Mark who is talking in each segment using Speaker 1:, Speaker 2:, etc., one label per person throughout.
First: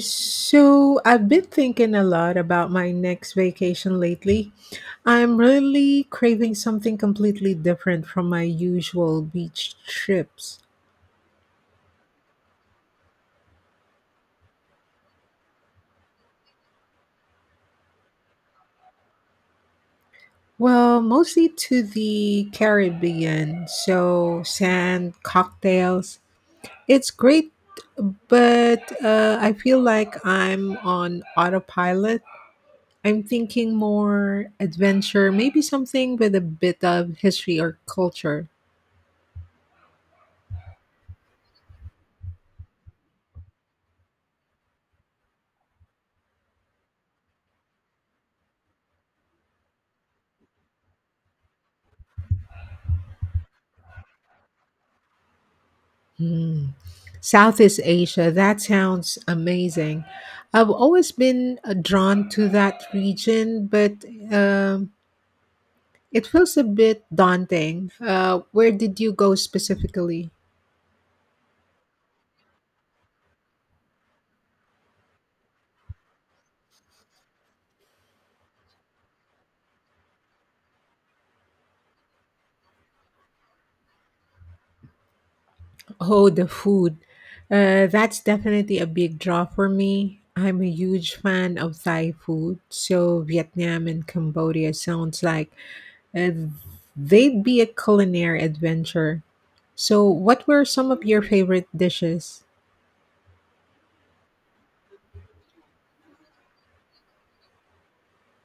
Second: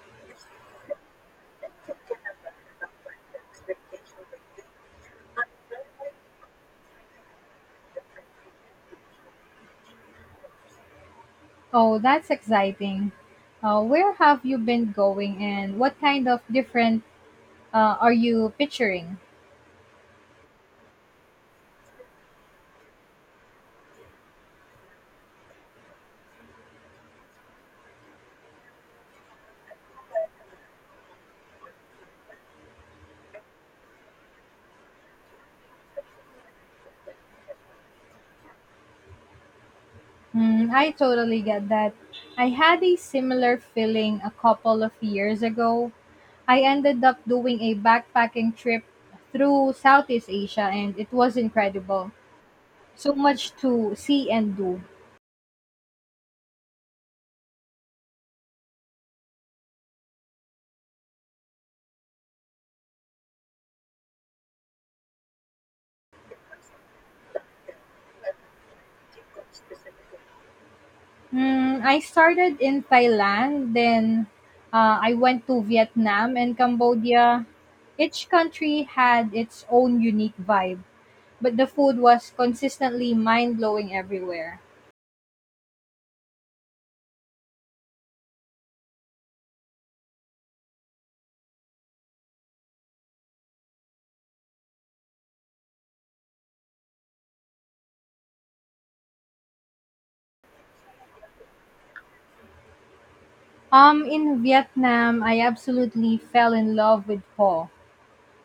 Speaker 1: So, I've been thinking a lot about my next vacation lately. I'm really craving something completely different from my usual beach trips.
Speaker 2: Oh, that's exciting. Where have you been going and what kind of different are you picturing?
Speaker 1: Well, mostly to the Caribbean, so sand, cocktails. It's great, but I feel like I'm on autopilot. I'm thinking more adventure, maybe something with a bit of history or culture.
Speaker 2: I totally get that. I had a similar feeling a couple of years ago. I ended up doing a backpacking trip through Southeast Asia and it was incredible. So much to see and do.
Speaker 1: Hmm. Southeast Asia, that sounds amazing. I've always been drawn to that region, but um, it feels a bit daunting. Where did you go specifically?
Speaker 2: I started in Thailand, then I went to Vietnam and Cambodia. Each country had its own unique vibe, but the food was consistently mind blowing everywhere.
Speaker 1: Oh, the food. That's definitely a big draw for me. I'm a huge fan of Thai food, so Vietnam and Cambodia sounds like uh, they'd be a culinary adventure. So, what were some of your favorite dishes?
Speaker 2: In Vietnam, I absolutely fell in love with pho.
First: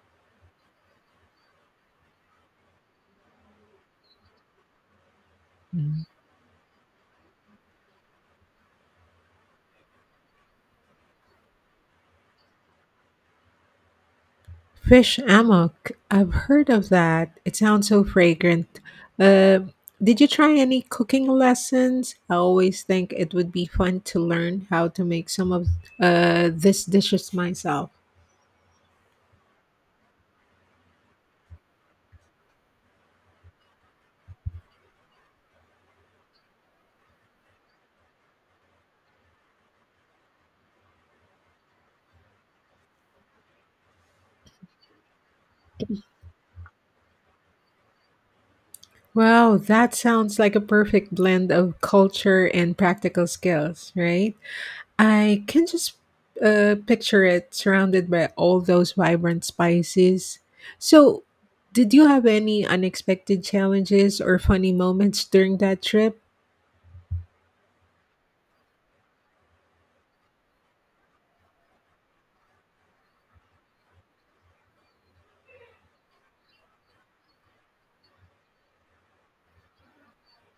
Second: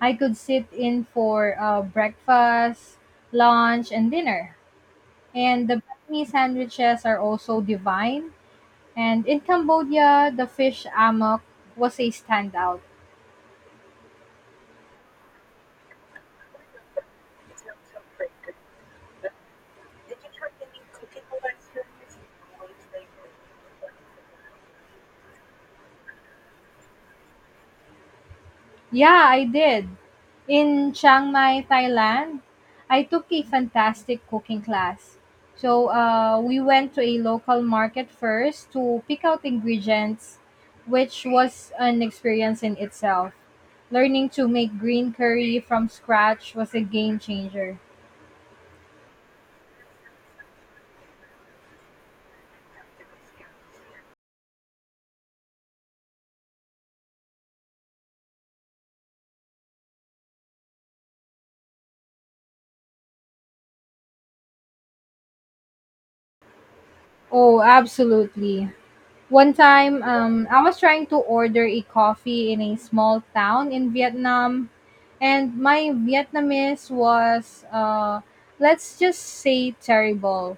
Speaker 2: I could sit in for breakfast, lunch, and dinner. And the
Speaker 1: Mm.
Speaker 2: Vietnamese sandwiches are also divine. And in Cambodia, the fish amok was a standout.
Speaker 1: Fish amok. I've heard of that. It sounds so fragrant. Uh, did you try any cooking lessons? I always think it would be fun to learn how to make some of these dishes myself.
Speaker 2: Yeah, I did. In Chiang Mai, Thailand, I took a fantastic cooking class. So we went to a local market first to pick out ingredients, which was an experience in itself. Learning to make green curry from scratch was a game changer.
Speaker 1: Wow, that sounds like a perfect blend of culture and practical skills, right? I can just picture it surrounded by all those vibrant spices. So, did you have any unexpected challenges or funny moments during that trip?
Speaker 2: Oh, absolutely. One time, I was trying to order a coffee in a small town in Vietnam, and my Vietnamese was, let's just say, terrible.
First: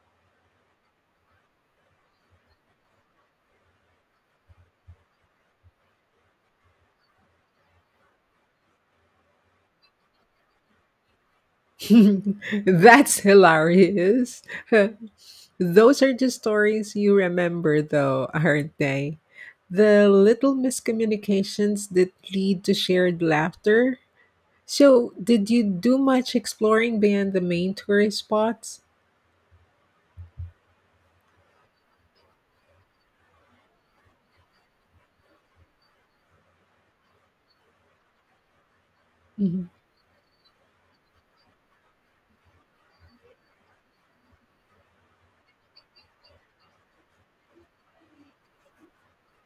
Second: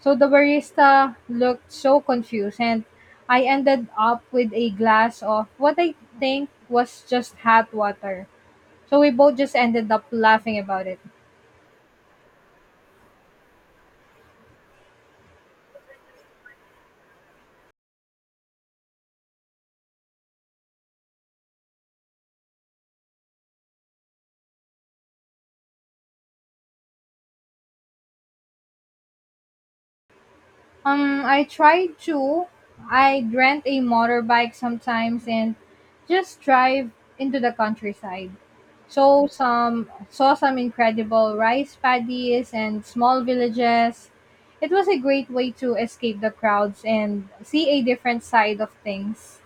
Speaker 2: So the barista looked so confused, and I ended up with a glass of what I think was just hot water. So we both just ended up laughing about it.
Speaker 1: That's hilarious. Those are just stories you remember, though, aren't they? The little miscommunications that lead to shared laughter. So, did you do much exploring beyond the main tourist spots?
Speaker 2: I try to. I rent a motorbike sometimes and just drive into the countryside. So
Speaker 1: Mm-hmm.
Speaker 2: some saw some incredible rice paddies and small villages. It was a great way to escape the crowds and see a different side of things.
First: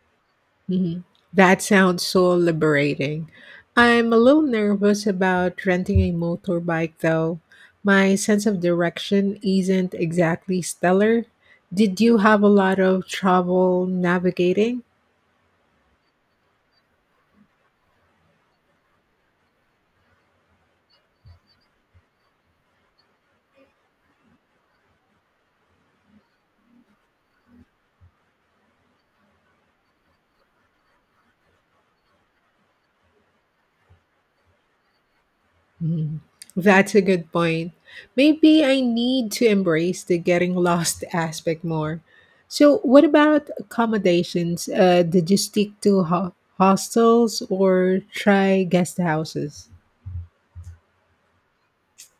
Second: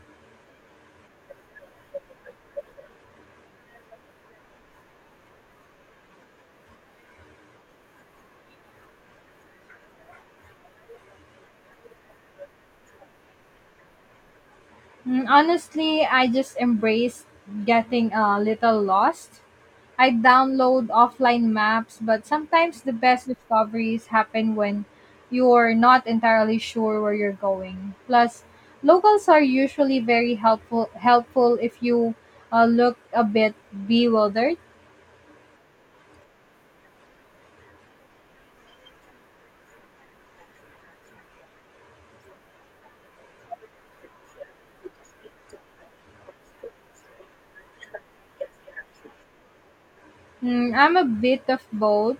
Speaker 1: Mhm. That sounds so liberating. I'm a little nervous about renting a motorbike, though. My sense of direction isn't exactly stellar. Did you have a lot of trouble navigating?
Speaker 2: Honestly, I just embraced getting a little lost. I download offline maps, but sometimes the best discoveries happen when you're not entirely sure where you're going. Plus, locals are usually very helpful if you look a bit bewildered.
Speaker 1: Mhm. That's a good point. Maybe I need to embrace the getting lost aspect more. So, what about accommodations? Did you stick to hostels or try guest houses?
Speaker 2: I'm a bit of both.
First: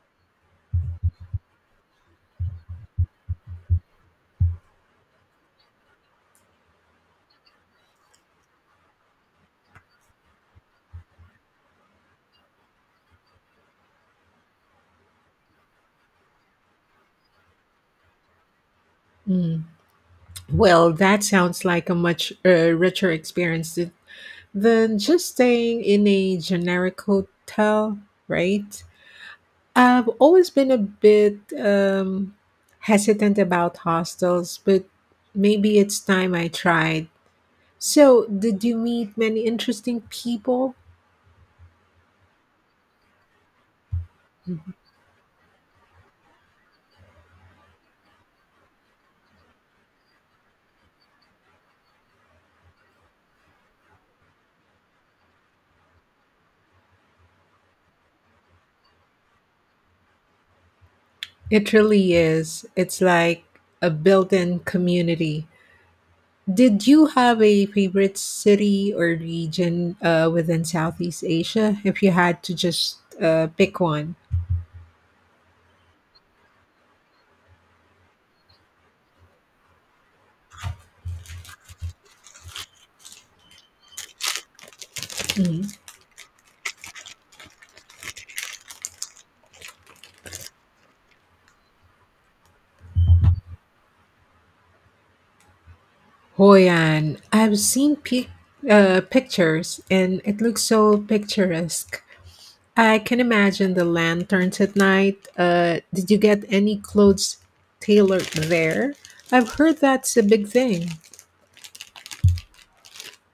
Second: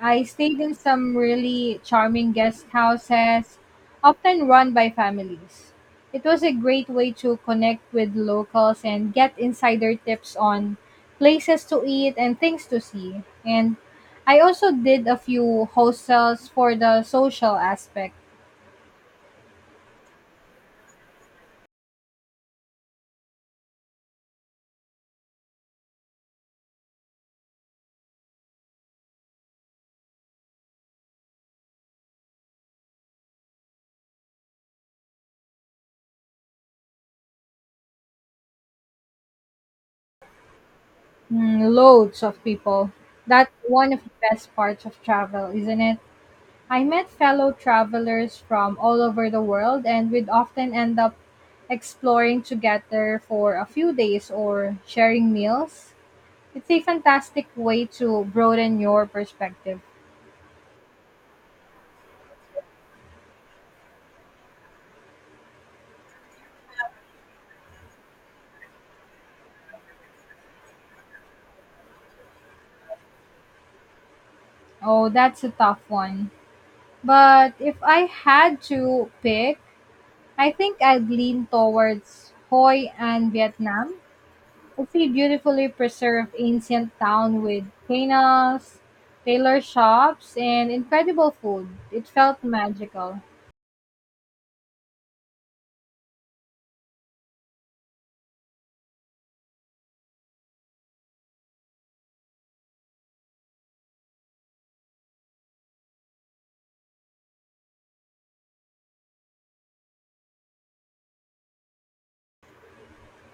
Speaker 2: I stayed in some really charming guest houses, often run by families. It was a great way to connect with locals and get insider tips on places to eat and things to see. And I also did a few hostels for the social aspect.
Speaker 1: Well, that sounds like a much richer experience than just staying in a generic hotel, right? I've always been a bit hesitant about hostels, but maybe it's time I tried. So, did you meet many interesting people?
Speaker 2: Loads of people. That's one of the best parts of travel, isn't it? I met fellow travelers from all over the world, and we'd often end up exploring together for a few days or sharing meals. It's a fantastic way to broaden your perspective.
Speaker 1: It really is. It's like a built in community. Did you have a favorite city or region within Southeast Asia? If you had to just pick one,
Speaker 2: Oh, that's a tough one. But if I had to pick, I think I'd lean towards Hoi and Vietnam. It's a
Speaker 1: mhm.
Speaker 2: beautifully preserved ancient town with canals, tailor shops, and incredible food. It felt magical.
Speaker 1: Hoi An. Pictures and it looks so picturesque. I can imagine the lanterns at night. Did you get any clothes tailored there? I've heard that's a big thing.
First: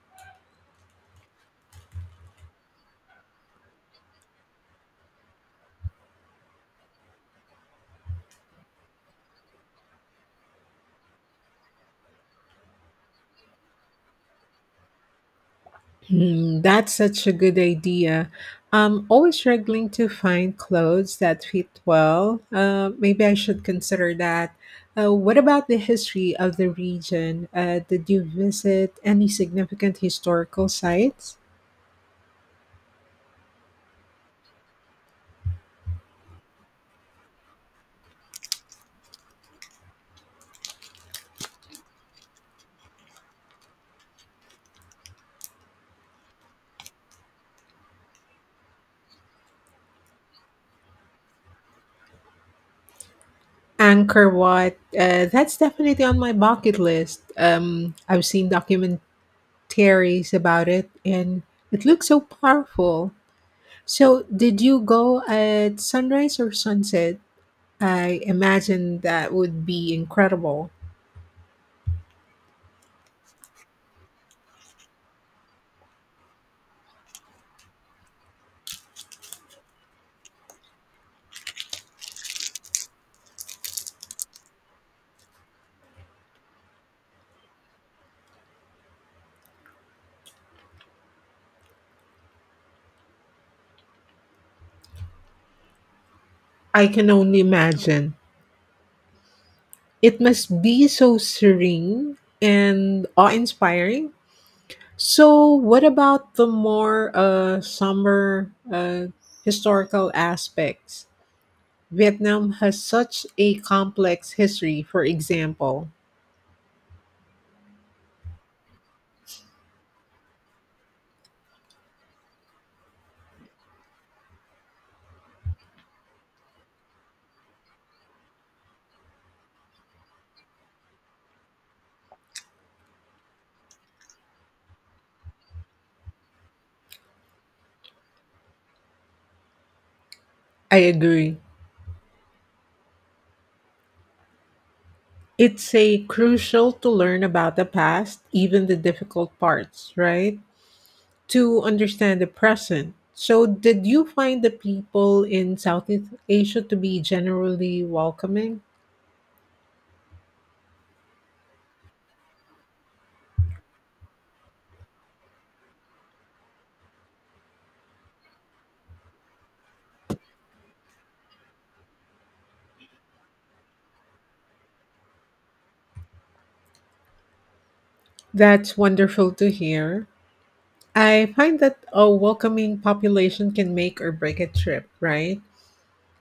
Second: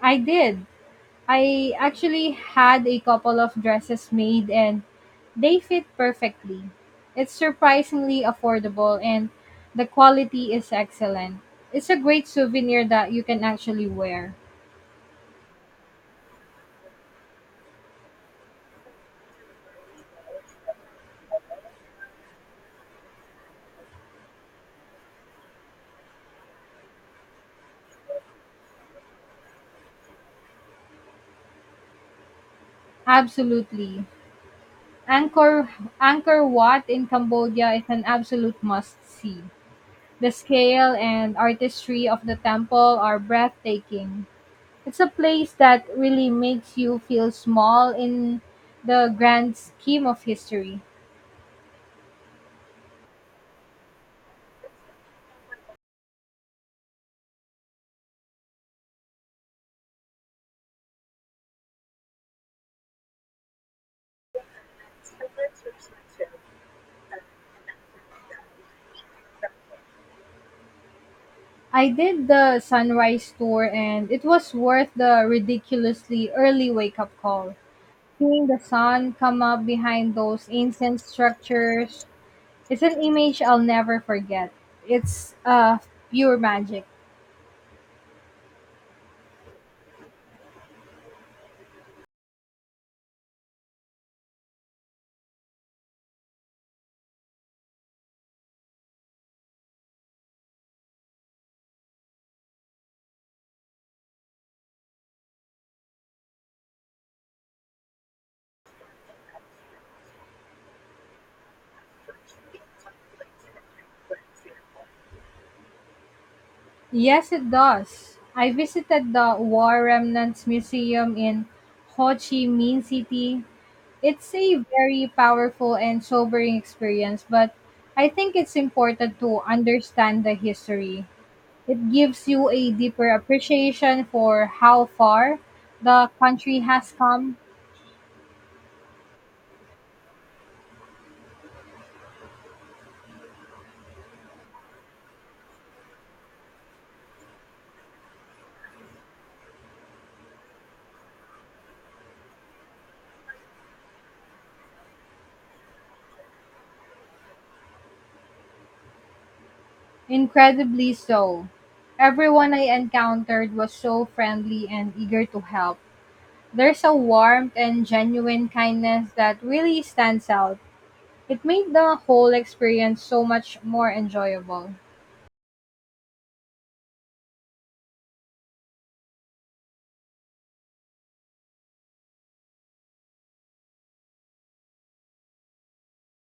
Speaker 2: I did. I actually had a couple of dresses made and they fit perfectly. It's surprisingly affordable and the quality is excellent. It's a great souvenir that you can actually wear.
Speaker 1: Hmm, that's such a good idea. I'm always struggling to find clothes that fit well. Maybe I should consider that. What about the history of the region? Did you visit any significant historical sites?
Speaker 2: Absolutely. Angkor Angkor Wat in Cambodia is an absolute must see. The scale and artistry of the temple are breathtaking. It's a place that really makes you feel small in the grand scheme of history.
Speaker 1: Angkor Wat, that's definitely on my bucket list. I've seen documentaries about it and it looks so powerful. So, did you go at sunrise or sunset? I imagine that would be incredible.
Speaker 2: I did the sunrise tour and it was worth the ridiculously early wake up call. Seeing the sun come up behind those ancient structures is an image I'll never forget. It's pure magic.
Speaker 1: I can only imagine. It must be so serene and awe inspiring. So, what about the more somber historical aspects? Vietnam has such a complex history, for example.
Speaker 2: Yes, it does. I visited the War Remnants Museum in Ho Chi Minh City. It's a very powerful and sobering experience, but I think it's important to understand the history. It gives you a deeper appreciation for how far the country has come.
Speaker 1: I agree. It's a crucial to learn about the past, even the difficult parts, right? To understand the present. So, did you find the people in Southeast Asia to be generally welcoming?
Speaker 2: Incredibly so. Everyone I encountered was so friendly and eager to help. There's a warmth and genuine kindness that really stands out. It made the whole experience so much more enjoyable.
Speaker 1: That's wonderful to hear. I find that a welcoming population can make or break a trip, right?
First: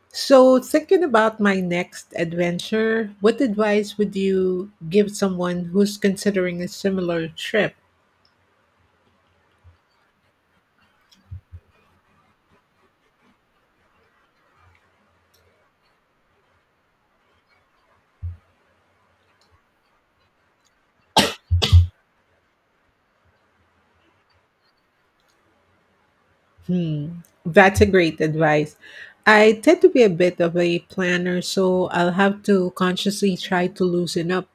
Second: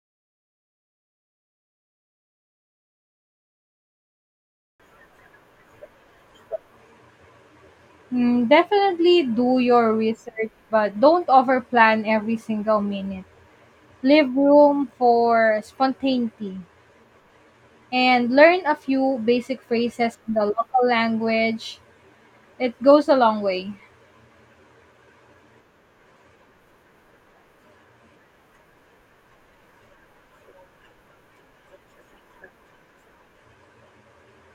Speaker 1: So, thinking about my next adventure, what advice would you give someone who's considering a similar trip?
Speaker 2: Definitely do your research, but don't overplan every single minute. Leave room for spontaneity and learn a few basic phrases in the local language. It goes a long way.
Speaker 1: Hmm, that's a great advice. I tend to be a bit of a planner, so I'll have to consciously try to loosen up.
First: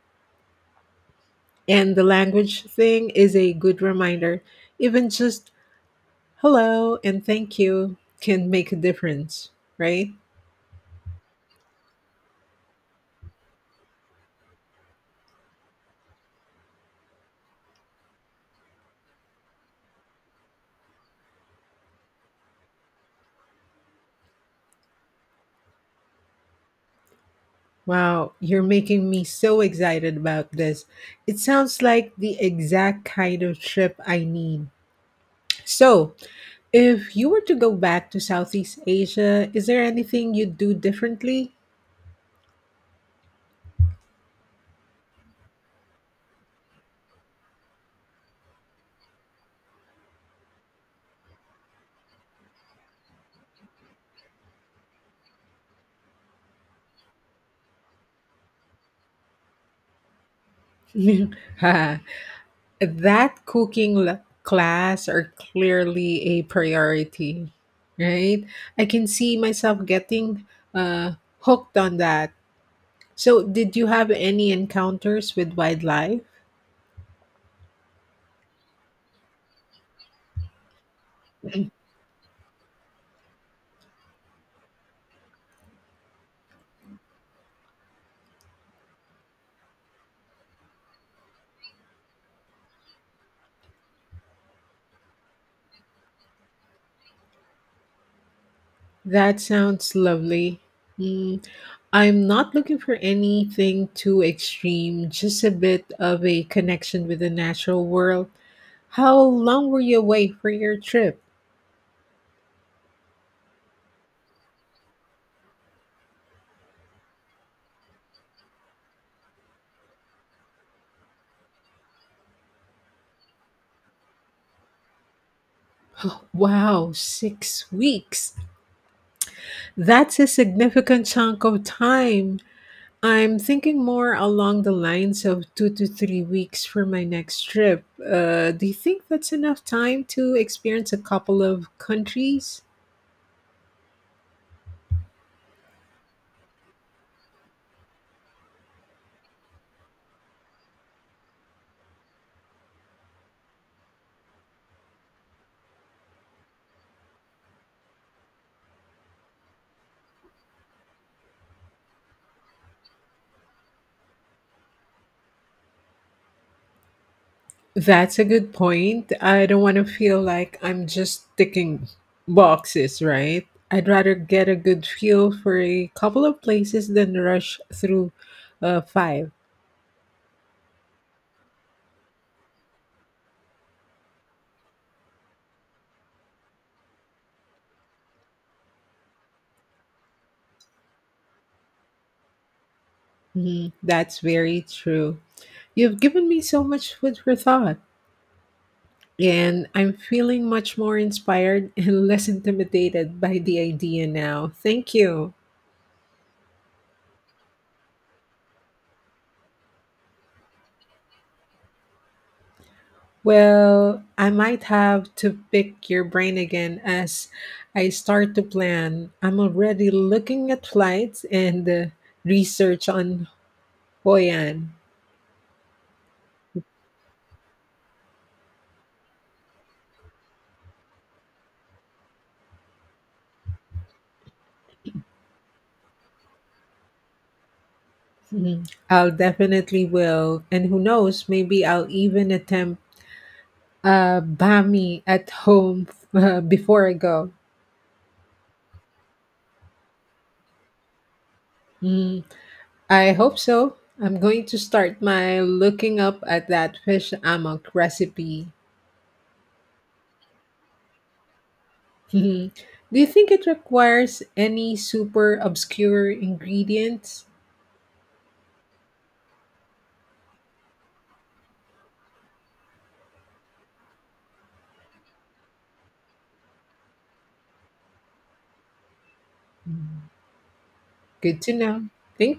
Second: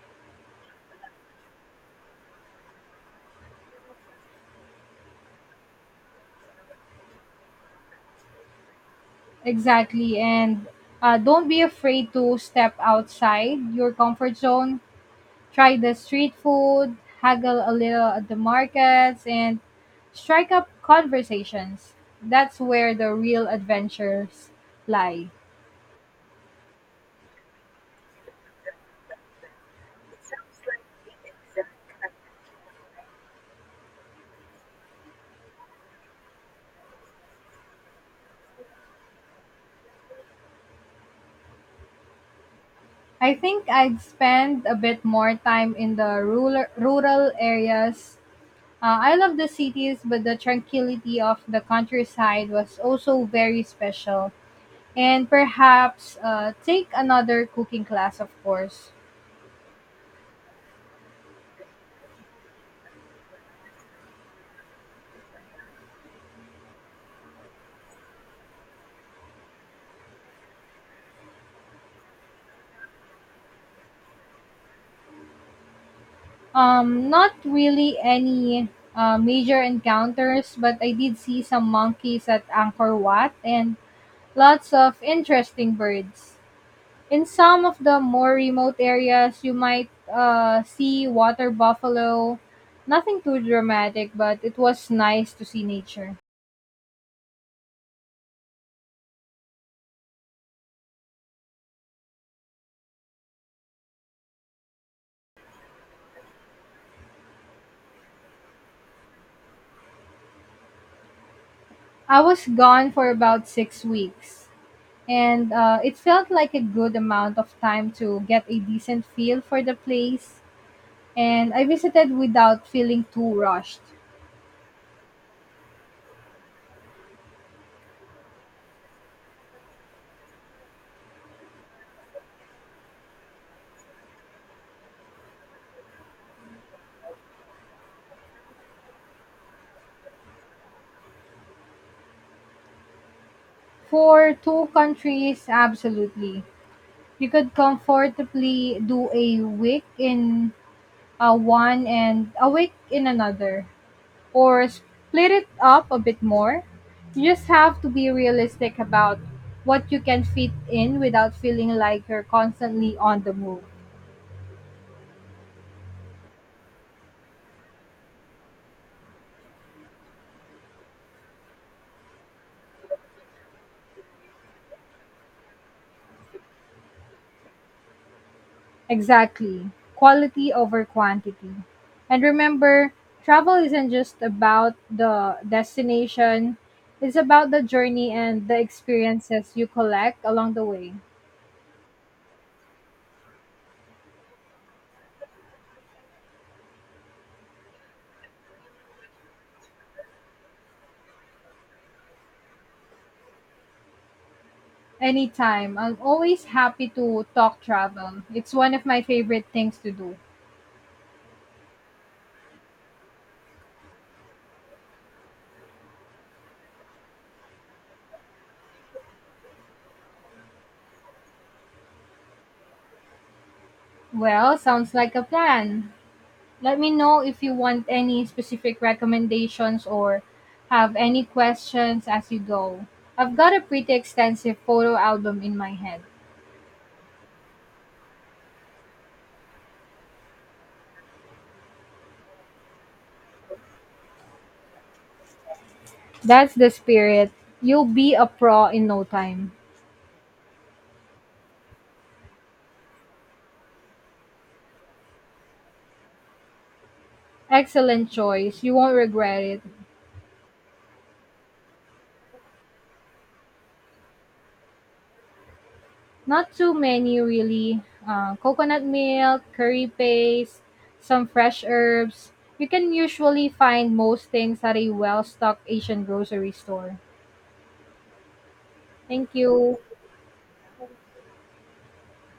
Speaker 1: And the language thing is a good reminder. Even just hello and thank you can make a difference, right?
Speaker 2: Exactly. And don't be afraid to step outside your comfort zone. Try the street food, haggle a little at the markets, and strike up conversations. That's where the real adventures lie.
Speaker 1: Wow, you're making me so excited about this. It sounds like the exact kind of trip I need. So, if you were to go back to Southeast Asia, is there anything you'd do differently?
Speaker 2: I think I'd spend a bit more time in the rural areas. I love the cities, but the tranquility of the countryside was also very special. And perhaps take another cooking class, of course.
Speaker 1: That cooking class are clearly a priority, right? I can see myself getting uh, hooked on that. So, did you have any encounters with wildlife?
Speaker 2: Not really any major encounters, but I did see some monkeys at Angkor Wat and lots of interesting birds. In some of the more remote areas, you might see water buffalo. Nothing too dramatic, but it was nice to see nature.
Speaker 1: That sounds lovely. Mm, I'm not looking for anything too extreme, just a bit of a connection with the natural world. How long were you away for your trip?
Speaker 2: I was gone for about 6 weeks, and it felt like a good amount of time to get a decent feel for the place, and I visited without feeling too rushed.
Speaker 1: Wow, 6 weeks. That's a significant chunk of time. I'm thinking more along the lines of 2 to 3 weeks for my next trip. Do you think that's enough time to experience a couple of countries?
Speaker 2: For two countries, absolutely. You could comfortably do a week in one and a week in another, or split it up a bit more. You just have to be realistic about what you can fit in without feeling like you're constantly on the move.
Speaker 1: That's a good point. I don't want to feel like I'm just ticking boxes, right? I'd rather get a good feel for a couple of places than rush through 5.
Speaker 2: Exactly. Quality over quantity. And remember, travel isn't just about the destination, it's about the journey and the experiences you collect along the way.
Speaker 1: Mhm. That's very true. You've given me so much food for thought. And I'm feeling much more inspired and less intimidated by the idea now. Thank you.
Speaker 2: Anytime. I'm always happy to talk travel. It's one of my favorite things to do.
Speaker 1: Well, I might have to pick your brain again as I start to plan. I'm already looking at flights and research on Hoi
Speaker 2: Well,
Speaker 1: An.
Speaker 2: sounds like a plan. Let me know if you want any specific recommendations or have any questions as you go. I've got a pretty extensive photo album in my head.
Speaker 1: Mhm. I'll definitely will. And who knows, maybe I'll even attempt Bami at home
Speaker 2: That's the
Speaker 1: before I
Speaker 2: spirit.
Speaker 1: go.
Speaker 2: You'll be a pro in no time.
Speaker 1: Mm-hmm. I hope so. I'm going to start my looking up at that fish amok
Speaker 2: Excellent
Speaker 1: recipe.
Speaker 2: choice. You won't regret it.
Speaker 1: Do you think it requires any super obscure
Speaker 2: Not too many,
Speaker 1: ingredients?
Speaker 2: really. Coconut milk, curry paste, some fresh herbs. You can usually find most things at a well stocked Asian grocery store. Thank you.
Speaker 1: Good to know. Thank